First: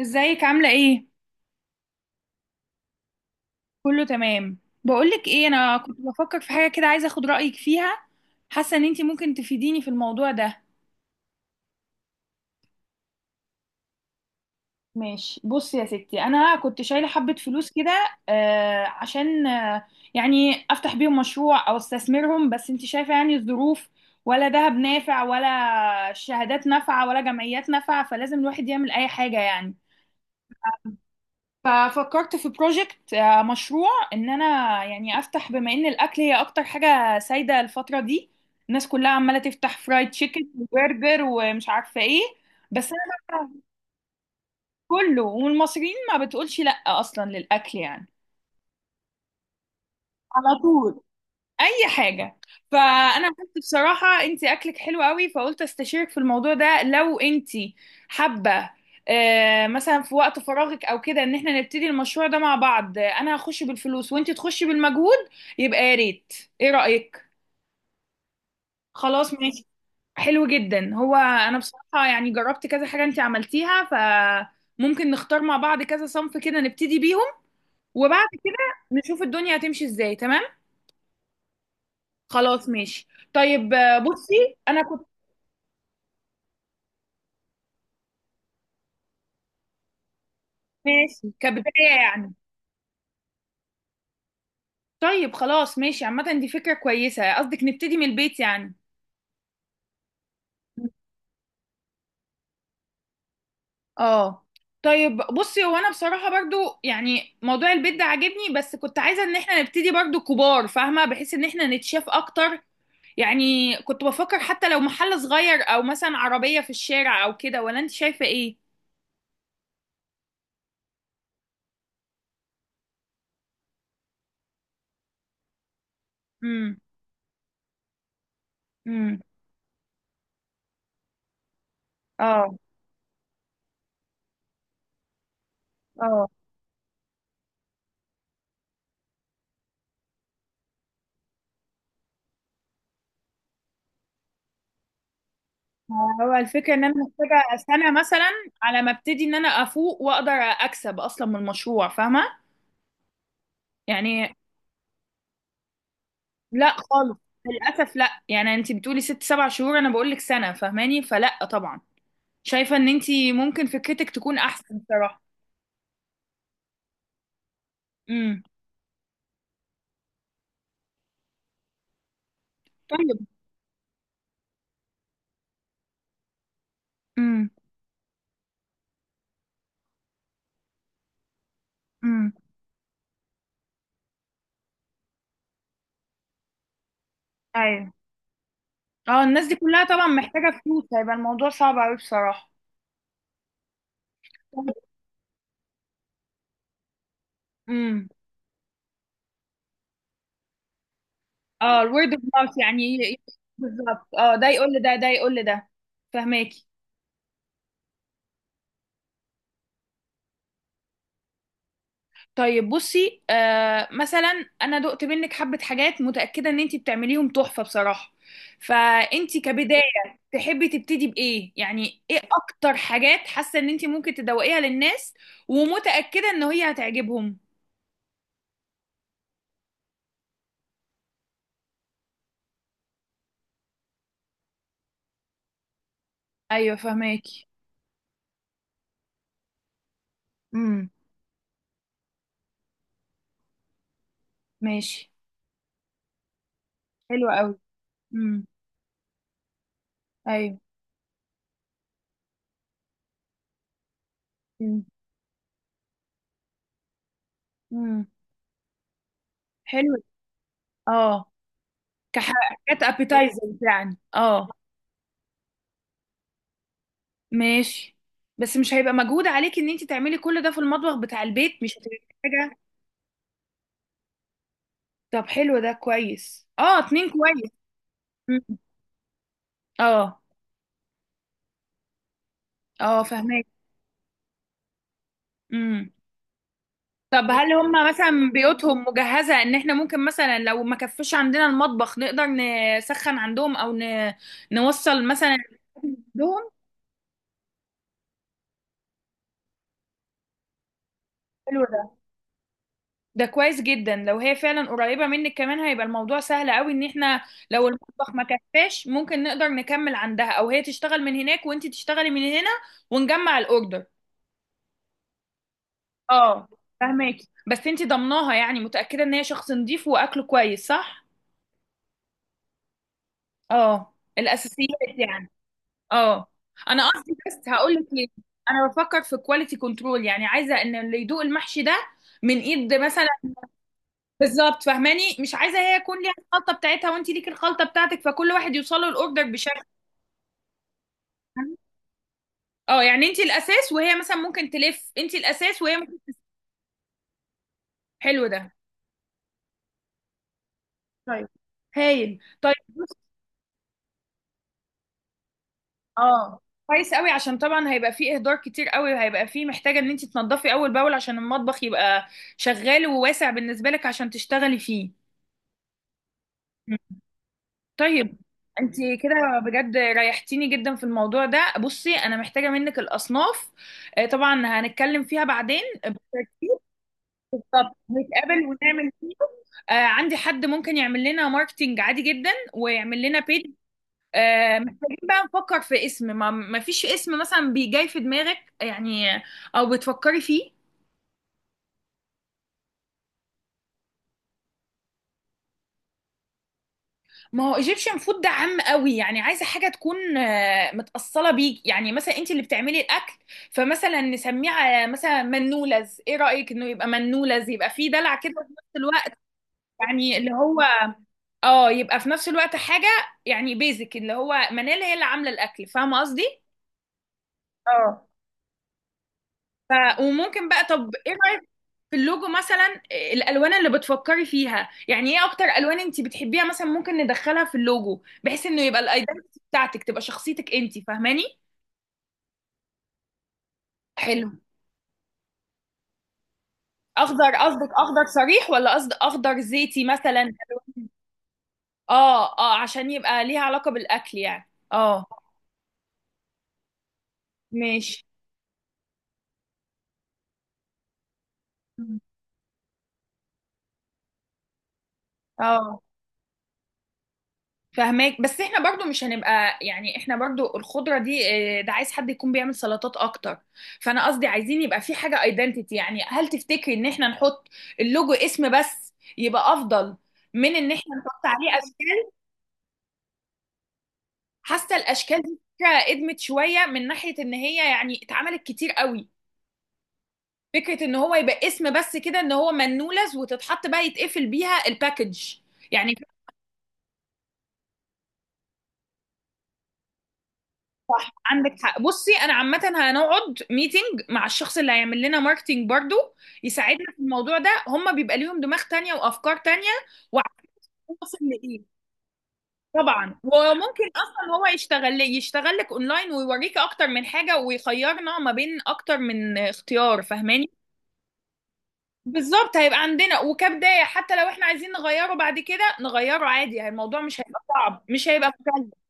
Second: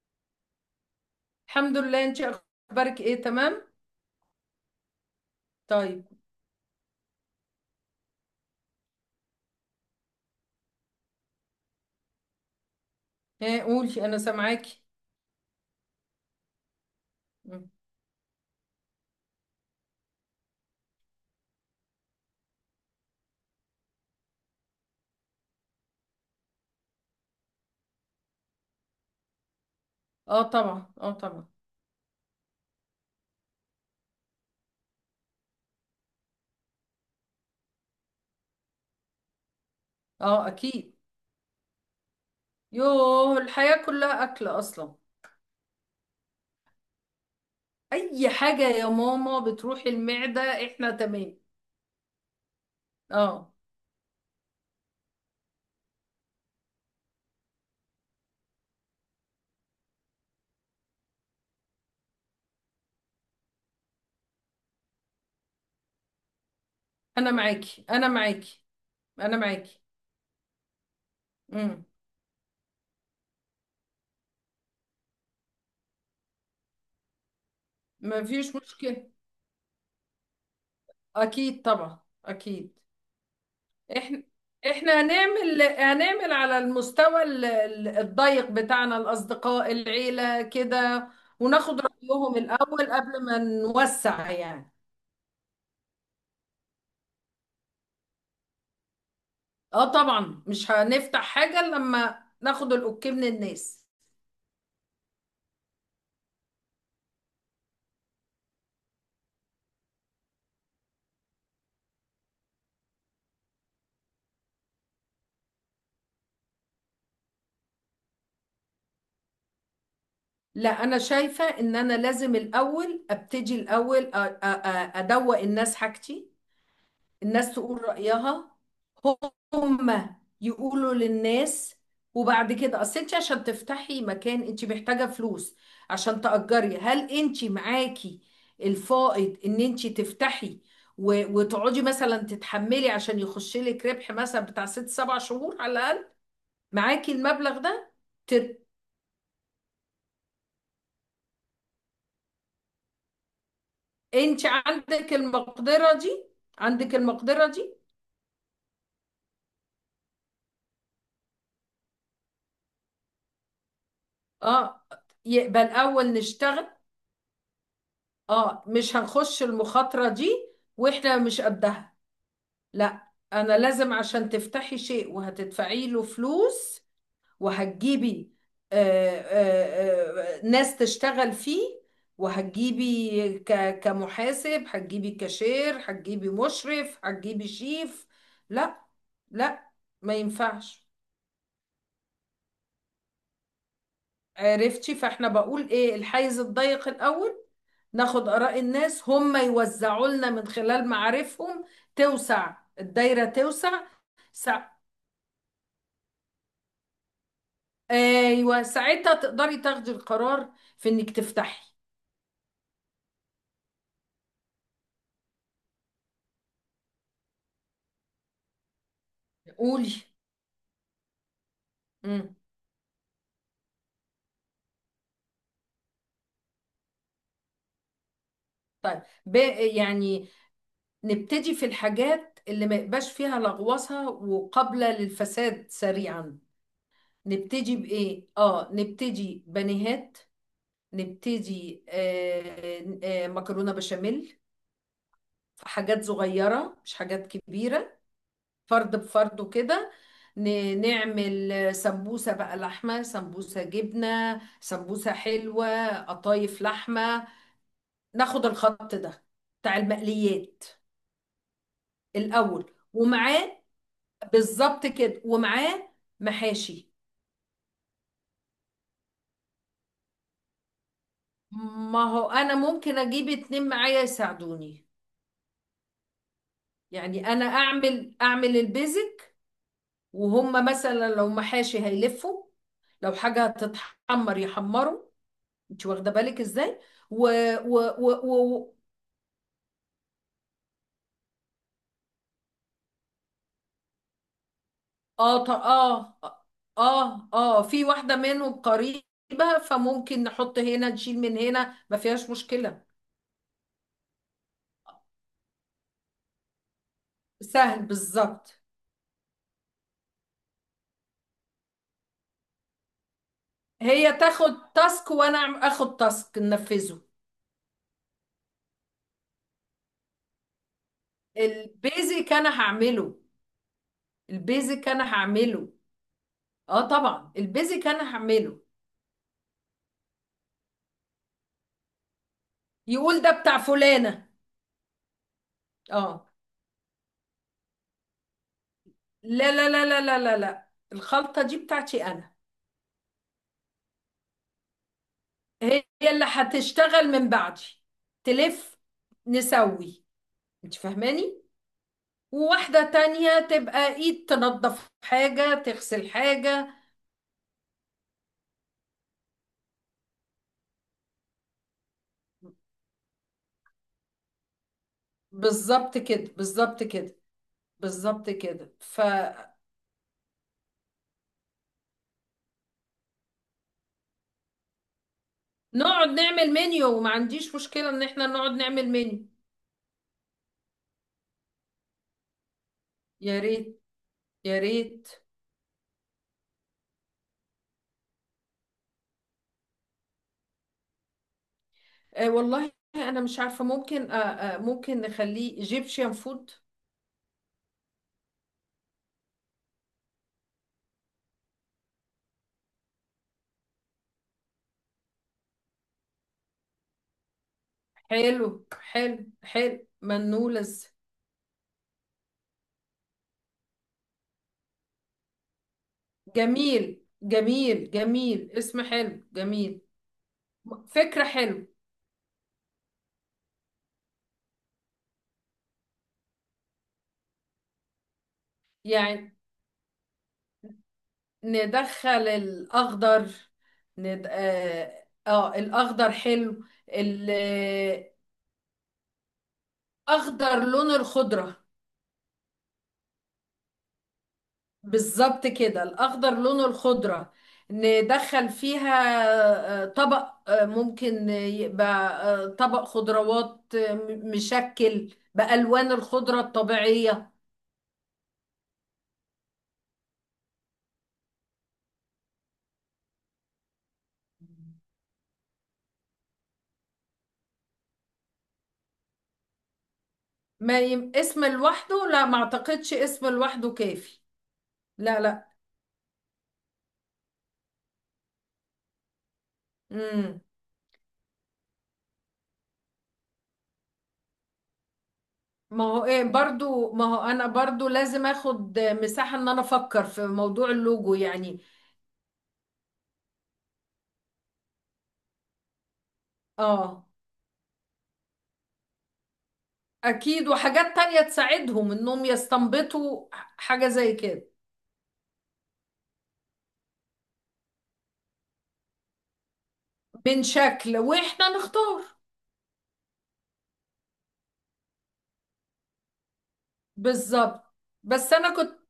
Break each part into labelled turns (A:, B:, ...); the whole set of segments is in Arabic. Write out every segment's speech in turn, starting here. A: ازيك عاملة ايه؟
B: الحمد لله، انت اخبارك ايه؟ تمام.
A: كله تمام. بقولك ايه، انا كنت
B: طيب.
A: بفكر في حاجة كده، عايزة اخد رأيك فيها. حاسة ان انتي ممكن تفيديني في الموضوع ده.
B: ها قولي، انا سامعاكي.
A: ماشي، بصي يا ستي، انا كنت شايلة حبة
B: مم.
A: فلوس كده. عشان يعني افتح بيهم مشروع او استثمرهم، بس انتي شايفة يعني الظروف. ولا دهب نافع ولا شهادات نافعة ولا جمعيات نافعة، فلازم الواحد يعمل اي حاجة يعني.
B: اه طبعا، اه طبعا.
A: ففكرت في بروجكت، مشروع، ان انا يعني افتح بما ان الاكل هي اكتر حاجه سايده الفتره دي. الناس كلها عماله تفتح فرايد تشيكن
B: اه اكيد.
A: وبرجر ومش عارفه ايه. بس انا
B: يوه،
A: بقى،
B: الحياة كلها اكل اصلا.
A: كله، والمصريين ما بتقولش لا اصلا للاكل يعني.
B: اي حاجة يا ماما بتروح المعدة.
A: على
B: احنا
A: طول،
B: تمام.
A: اي حاجه. فانا قلت
B: اه،
A: بصراحه انت اكلك حلو قوي، فقلت استشيرك في الموضوع ده لو انت حابه. مثلا في وقت فراغك او كده، ان احنا نبتدي المشروع ده مع بعض. انا هخش بالفلوس وانت تخشي بالمجهود، يبقى يا ريت. ايه رايك؟
B: انا معاكي، انا معاكي،
A: خلاص
B: انا
A: ماشي.
B: معاكي.
A: حلو جدا. هو انا
B: امم.
A: بصراحه يعني جربت كذا حاجه انت عملتيها، فممكن نختار مع بعض كذا صنف كده نبتدي بيهم. وبعد كده
B: مفيش مشكلة.
A: نشوف الدنيا هتمشي ازاي، تمام؟
B: اكيد طبعا
A: خلاص
B: اكيد.
A: ماشي. طيب
B: احنا
A: بصي انا
B: احنا
A: كنت.
B: هنعمل على المستوى الضيق بتاعنا، الاصدقاء، العيله كده.
A: ماشي كبداية
B: وناخد
A: يعني.
B: رايهم الاول قبل ما نوسع، يعني.
A: طيب خلاص ماشي. عامة دي فكرة كويسة، قصدك نبتدي من البيت يعني.
B: اه طبعا، مش هنفتح حاجه إلا لما ناخد الاوكي من الناس.
A: اه. طيب بصي، هو انا بصراحة برضو يعني موضوع البيت ده عاجبني، بس كنت عايزة ان احنا نبتدي برضو كبار فاهمة، بحيث ان احنا نتشاف اكتر. يعني كنت بفكر حتى لو محل صغير او مثلا عربية في الشارع او كده، ولا انت شايفة ايه؟
B: لا، انا شايفه ان انا لازم الاول ابتدي الاول، ادوق الناس حاجتي.
A: امم.
B: الناس تقول رأيها،
A: امم.
B: هم يقولوا للناس. وبعد
A: اه.
B: كده اصل انت عشان تفتحي مكان انت محتاجة فلوس عشان
A: اه.
B: تأجري. هل انت معاكي الفائض ان انت تفتحي وتقعدي مثلا تتحملي عشان يخش لك ربح مثلا بتاع ست سبع شهور على الأقل؟
A: هو الفكرة ان انا
B: معاكي
A: محتاجة
B: المبلغ
A: سنة
B: ده؟
A: مثلا،
B: تر...
A: على ما ابتدي ان انا افوق واقدر اكسب اصلا من المشروع، فاهمة يعني.
B: انت عندك المقدرة دي؟
A: لا
B: عندك
A: خالص.
B: المقدرة دي؟
A: للاسف لا، يعني انت بتقولي ست سبع شهور، انا بقول لك سنه، فاهماني؟ فلا طبعا. شايفه ان انت ممكن فكرتك تكون احسن
B: اه،
A: صراحه.
B: يبقى الأول نشتغل.
A: امم.
B: اه، مش هنخش المخاطرة دي، واحنا مش قدها. لا.
A: طيب.
B: انا لازم، عشان تفتحي شيء وهتدفعي له فلوس
A: امم.
B: وهتجيبي ناس تشتغل فيه،
A: امم.
B: وهتجيبي كمحاسب، هتجيبي كاشير، هتجيبي مشرف، هتجيبي
A: ايوه.
B: شيف. لا،
A: اه، الناس دي
B: لا
A: كلها طبعا
B: ما
A: محتاجه فلوس،
B: ينفعش.
A: هيبقى الموضوع صعب قوي بصراحه.
B: عرفتي؟ فاحنا بقول ايه، الحيز الضيق الاول.
A: امم.
B: ناخد آراء الناس، هم يوزعوا لنا من خلال معارفهم،
A: اه، الورد اوف
B: توسع
A: ماوث يعني
B: الدايرة، توسع.
A: بالظبط. اه، ده
B: سع...
A: يقول لده ده يقول لده. فهماكي.
B: ايوه، ساعتها تقدري تاخدي القرار في انك تفتحي.
A: طيب بصي، مثلا انا دقت منك حبه حاجات متاكده ان انت بتعمليهم تحفه بصراحه. فانت كبدايه
B: قولي.
A: تحبي تبتدي بايه يعني؟ ايه
B: امم.
A: اكتر حاجات حاسه ان انت ممكن تدوقيها للناس ومتاكده ان هي هتعجبهم؟
B: طيب، يعني نبتدي في الحاجات اللي ما يبقاش فيها لغوصة وقابلة للفساد سريعا.
A: ايوه فهماكي.
B: نبتدي بإيه؟ اه، نبتدي بانيهات،
A: امم.
B: نبتدي مكرونة بشاميل،
A: ماشي.
B: حاجات صغيرة مش
A: حلو
B: حاجات
A: قوي.
B: كبيرة،
A: امم.
B: فرد بفرد وكده.
A: ايوه.
B: نعمل سمبوسة بقى، لحمة، سمبوسة جبنة، سمبوسة حلوة، قطايف لحمة.
A: امم.
B: ناخد الخط ده بتاع
A: حلو.
B: المقليات
A: اه،
B: الأول،
A: كحاجات ابيتايزر
B: ومعاه،
A: يعني، اه.
B: بالظبط كده، ومعاه محاشي.
A: ماشي. بس مش هيبقى مجهود عليك ان انت تعملي كل ده في المطبخ بتاع البيت؟ مش هتبقى
B: ما هو أنا
A: حاجه.
B: ممكن أجيب اتنين معايا يساعدوني.
A: طب حلو ده كويس. اه، اتنين
B: يعني أنا
A: كويس.
B: أعمل
A: مم.
B: البيزك،
A: اه.
B: وهم مثلا لو محاشي هيلفوا،
A: اه
B: لو حاجة
A: فهماكي.
B: هتتحمر يحمروا. انت واخده بالك ازاي؟ و
A: طب هل هم
B: و و,
A: مثلا
B: و...
A: بيوتهم مجهزة ان احنا ممكن مثلا لو ما كفش عندنا المطبخ نقدر نسخن عندهم او نوصل مثلا
B: اه
A: عندهم.
B: اه اه، في واحده منهم قريبه، فممكن نحط هنا نشيل من
A: حلو
B: هنا،
A: ده.
B: ما فيهاش مشكله.
A: ده كويس جدا لو هي فعلا قريبة منك، كمان هيبقى الموضوع سهل قوي ان احنا لو
B: سهل
A: المطبخ ما
B: بالظبط.
A: كفاش ممكن نقدر نكمل عندها، او هي تشتغل من هناك وانت تشتغلي من هنا ونجمع الاوردر.
B: هي تاخد تاسك وانا اخد تاسك
A: اه
B: ننفذه.
A: فهماكي. بس انت ضمناها؟ يعني متأكدة ان هي شخص نظيف واكله كويس، صح؟
B: البيزك انا هعمله.
A: اه، الاساسيات
B: البيزك انا
A: يعني،
B: هعمله.
A: اه.
B: اه
A: انا قصدي
B: طبعا،
A: بس هقول لك
B: البيزك
A: ليه،
B: انا هعمله.
A: انا بفكر في كواليتي كنترول يعني، عايزه ان اللي يدوق المحشي ده من ايد مثلا.
B: يقول ده بتاع فلانه.
A: بالظبط، فاهماني؟ مش عايزه هي يكون ليها
B: اه،
A: الخلطه بتاعتها وانت ليكي الخلطه بتاعتك، فكل واحد يوصله الاوردر
B: لا
A: بشكل.
B: لا لا لا لا لا لا، الخلطه دي بتاعتي انا.
A: اه، يعني انت الاساس وهي مثلا ممكن تلف، انت الاساس وهي
B: هي
A: ممكن.
B: اللي هتشتغل من بعدي،
A: حلو ده.
B: تلف، نسوي، انت
A: طيب
B: فاهماني؟
A: هايل. طيب
B: وواحدة تانية تبقى ايد، تنظف حاجة تغسل
A: اه
B: حاجة.
A: كويس قوي، عشان طبعا هيبقى فيه اهدار كتير قوي، وهيبقى فيه محتاجه ان انت تنضفي اول باول عشان المطبخ يبقى شغال وواسع بالنسبه لك عشان تشتغلي فيه.
B: بالظبط كده، بالظبط كده،
A: طيب
B: بالظبط كده،
A: انت كده،
B: فنقعد
A: بجد ريحتيني جدا في الموضوع ده. بصي انا محتاجه منك الاصناف. طبعا هنتكلم فيها بعدين. بالظبط،
B: نعمل منيو. وما عنديش مشكلة ان احنا
A: نتقابل
B: نقعد نعمل
A: ونعمل فيه.
B: منيو.
A: عندي حد ممكن يعمل لنا ماركتينج عادي جدا ويعمل لنا
B: يا
A: بيج.
B: ريت. يا
A: محتاجين
B: ريت.
A: بقى نفكر في اسم. ما فيش اسم مثلا بيجي في دماغك يعني، او بتفكري فيه؟
B: آه والله، انا مش عارفة. ممكن آه آه ممكن نخليه ايجيبشن فود.
A: ما هو ايجيبشن فود ده عام قوي يعني، عايزه حاجه تكون متاصله بيك يعني، مثلا انت اللي بتعملي الاكل. فمثلا نسميه على مثلا منولز، ايه رايك؟ انه يبقى منولز، يبقى فيه دلع كده في
B: حلو
A: نفس الوقت.
B: حلو حلو،
A: يعني اللي هو
B: منولز.
A: اه يبقى في نفس الوقت حاجه، يعني بيزك اللي هو منال هي اللي عامله الاكل، فاهمه قصدي؟
B: جميل جميل
A: اه.
B: جميل، اسم حلو جميل.
A: ف وممكن بقى، طب ايه
B: فكرة
A: رايك
B: حلو.
A: في اللوجو مثلا؟ الالوان اللي بتفكري فيها يعني، ايه اكتر الوان انت بتحبيها مثلا ممكن ندخلها في اللوجو بحيث انه يبقى
B: يعني
A: الايدنتي بتاعتك تبقى شخصيتك انت، فاهماني؟
B: ندخل الأخضر. ند...
A: حلو.
B: آه... آه الأخضر حلو.
A: اخضر قصدك، اخضر
B: الأخضر
A: صريح ولا قصد اخضر زيتي مثلا؟
B: لون الخضرة.
A: اه اه، عشان يبقى ليها علاقة بالاكل يعني، اه.
B: بالظبط كده، الأخضر لون الخضرة.
A: ماشي.
B: ندخل فيها طبق، ممكن يبقى طبق خضروات مشكل
A: اه
B: بألوان الخضرة الطبيعية.
A: فهماك، بس احنا برضو مش هنبقى يعني احنا برضو الخضرة دي ده عايز حد يكون بيعمل سلطات اكتر. فانا قصدي عايزين يبقى في حاجة ايدنتيتي، يعني هل تفتكري ان احنا نحط اللوجو اسم بس يبقى افضل من ان
B: ما
A: احنا
B: يم...
A: نحط
B: اسم
A: عليه
B: لوحده،
A: اشكال؟
B: لا ما اعتقدش اسم لوحده كافي.
A: حاسة
B: لا
A: الاشكال دي
B: لا.
A: فكرة قدمت شوية، من ناحية ان هي يعني اتعملت كتير قوي.
B: امم.
A: فكرة ان هو يبقى اسم بس كده، ان هو منولز، وتتحط بقى يتقفل بيها الباكج يعني.
B: ما هو انا برضو لازم اخد مساحة ان انا افكر في موضوع
A: صح،
B: اللوجو، يعني.
A: عندك حق. بصي انا عامه هنقعد ميتنج مع الشخص اللي هيعمل لنا ماركتينج برضو يساعدنا في
B: اه
A: الموضوع ده، هم بيبقى ليهم دماغ تانية وافكار تانية وعارفين
B: اكيد، وحاجات
A: وصل
B: تانية
A: لايه.
B: تساعدهم انهم
A: طبعا.
B: يستنبطوا
A: وممكن
B: حاجة زي
A: اصلا هو
B: كده،
A: يشتغل لي، يشتغل لك اونلاين ويوريك اكتر من حاجه ويخيرنا ما بين اكتر من اختيار،
B: من
A: فاهماني؟
B: شكل واحنا نختار.
A: بالظبط، هيبقى عندنا. وكبدايه حتى لو احنا عايزين نغيره بعد كده نغيره عادي يعني، الموضوع مش هيبقى
B: بالظبط.
A: صعب، مش هيبقى
B: بس انا
A: مكلف.
B: كنت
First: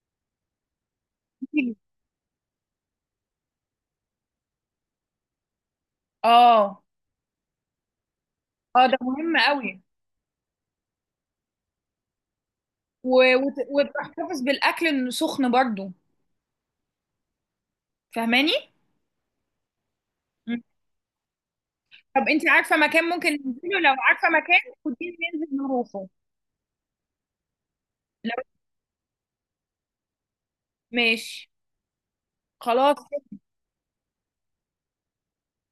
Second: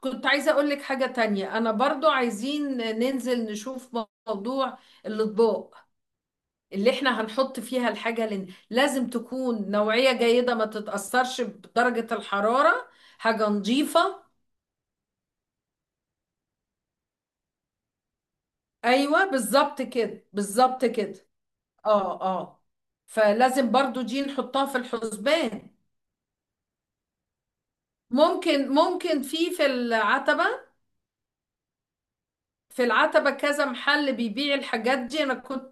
B: كنت عايزة اقول لك حاجة تانية. انا برضو عايزين ننزل نشوف موضوع الاطباق
A: اه.
B: اللي احنا هنحط فيها الحاجة، لن...
A: اه ده
B: لازم
A: مهم قوي،
B: تكون نوعية جيدة، ما تتأثرش بدرجة الحرارة، حاجة نظيفة.
A: وتحتفظ بالاكل انه سخن برضو، فاهماني.
B: ايوه بالظبط كده،
A: مم.
B: بالظبط كده. اه
A: طب انت
B: اه.
A: عارفه مكان ممكن
B: فلازم
A: ننزله؟ لو
B: برضو دي
A: عارفه مكان،
B: نحطها في
A: خديني ننزل
B: الحسبان.
A: نروحه. لو
B: ممكن في العتبة.
A: ماشي،
B: في
A: خلاص.
B: العتبة كذا محل بيبيع الحاجات دي. انا كنت،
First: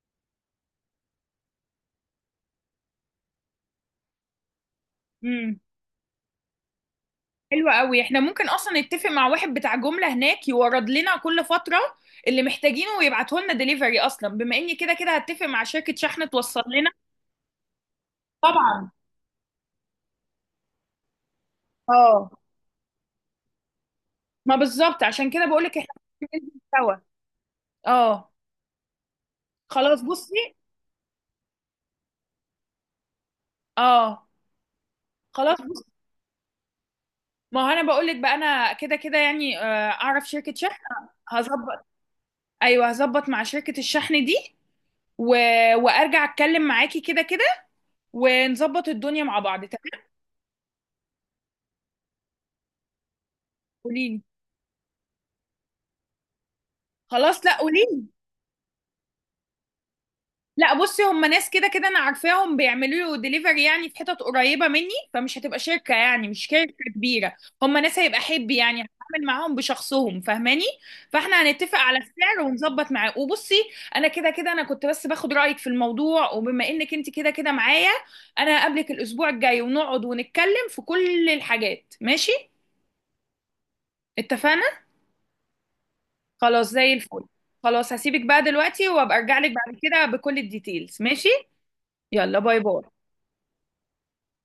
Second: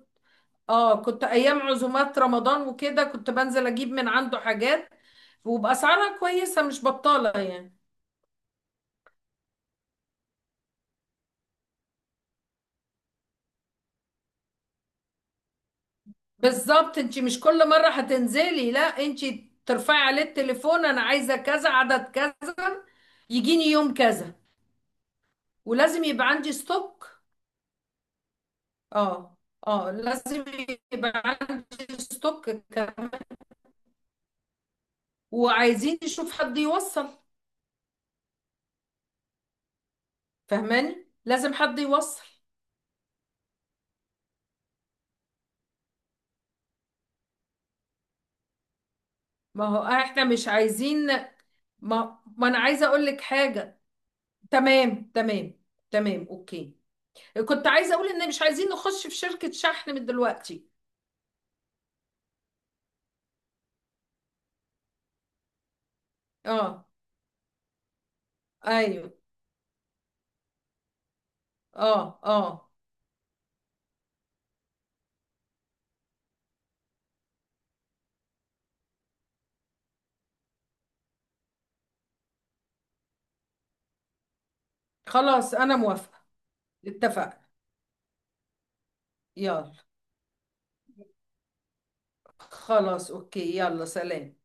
B: اه، كنت ايام عزومات رمضان وكده كنت بنزل اجيب من عنده حاجات،
A: امم.
B: وبأسعارها كويسة، مش بطالة
A: حلو
B: يعني.
A: قوي. احنا ممكن اصلا نتفق مع واحد بتاع جمله هناك يورد لنا كل فتره اللي محتاجينه، ويبعته لنا دليفري اصلا، بما اني كده كده هتفق مع شركه شحن توصل لنا.
B: بالظبط، انت مش كل مرة هتنزلي، لا،
A: طبعا.
B: انت ترفعي عليه التليفون، انا عايزة كذا، عدد
A: اه،
B: كذا، يجيني يوم كذا.
A: ما بالظبط، عشان كده بقول لك احنا
B: ولازم يبقى
A: ممكن
B: عندي
A: ننزل سوا.
B: ستوك.
A: اه
B: اه اه،
A: خلاص
B: لازم
A: بصي.
B: يبقى عندي ستوك كمان.
A: اه خلاص.
B: وعايزين نشوف حد يوصل.
A: ما هو انا بقول لك بقى انا كده كده يعني اعرف شركه شحن،
B: فهماني، لازم حد
A: هظبط.
B: يوصل.
A: ايوه، هظبط مع شركه الشحن دي. و... وارجع اتكلم معاكي كده كده ونظبط الدنيا مع بعض،
B: ما هو
A: تمام؟
B: احنا مش عايزين، ما انا عايزة اقول لك حاجة.
A: قولي لي.
B: تمام تمام، تمام اوكي.
A: خلاص، لا
B: كنت عايزة
A: قولي.
B: اقول ان مش عايزين نخش في شركة شحن من دلوقتي.
A: لا بصي، هم ناس كده كده انا عارفاهم بيعملوا له ديليفري يعني في حتت قريبه مني، فمش هتبقى شركه يعني، مش شركه
B: اه.
A: كبيره. هم ناس هيبقى حب يعني،
B: ايوه.
A: هتعامل معاهم بشخصهم، فاهماني؟ فاحنا هنتفق على
B: اه
A: السعر
B: اه.
A: ونظبط معاه، وبصي انا كده كده انا كنت بس باخد رايك في الموضوع، وبما انك انت كده كده معايا انا هقابلك الاسبوع الجاي ونقعد ونتكلم في كل الحاجات، ماشي؟ اتفقنا.
B: خلاص، انا موافقة.
A: خلاص زي الفل.
B: اتفقنا.
A: خلاص هسيبك بقى دلوقتي وابقى ارجع لك
B: يلا.
A: بعد كده بكل الديتيلز، ماشي؟ يلا باي باي.
B: خلاص، اوكي، يلا، سلام.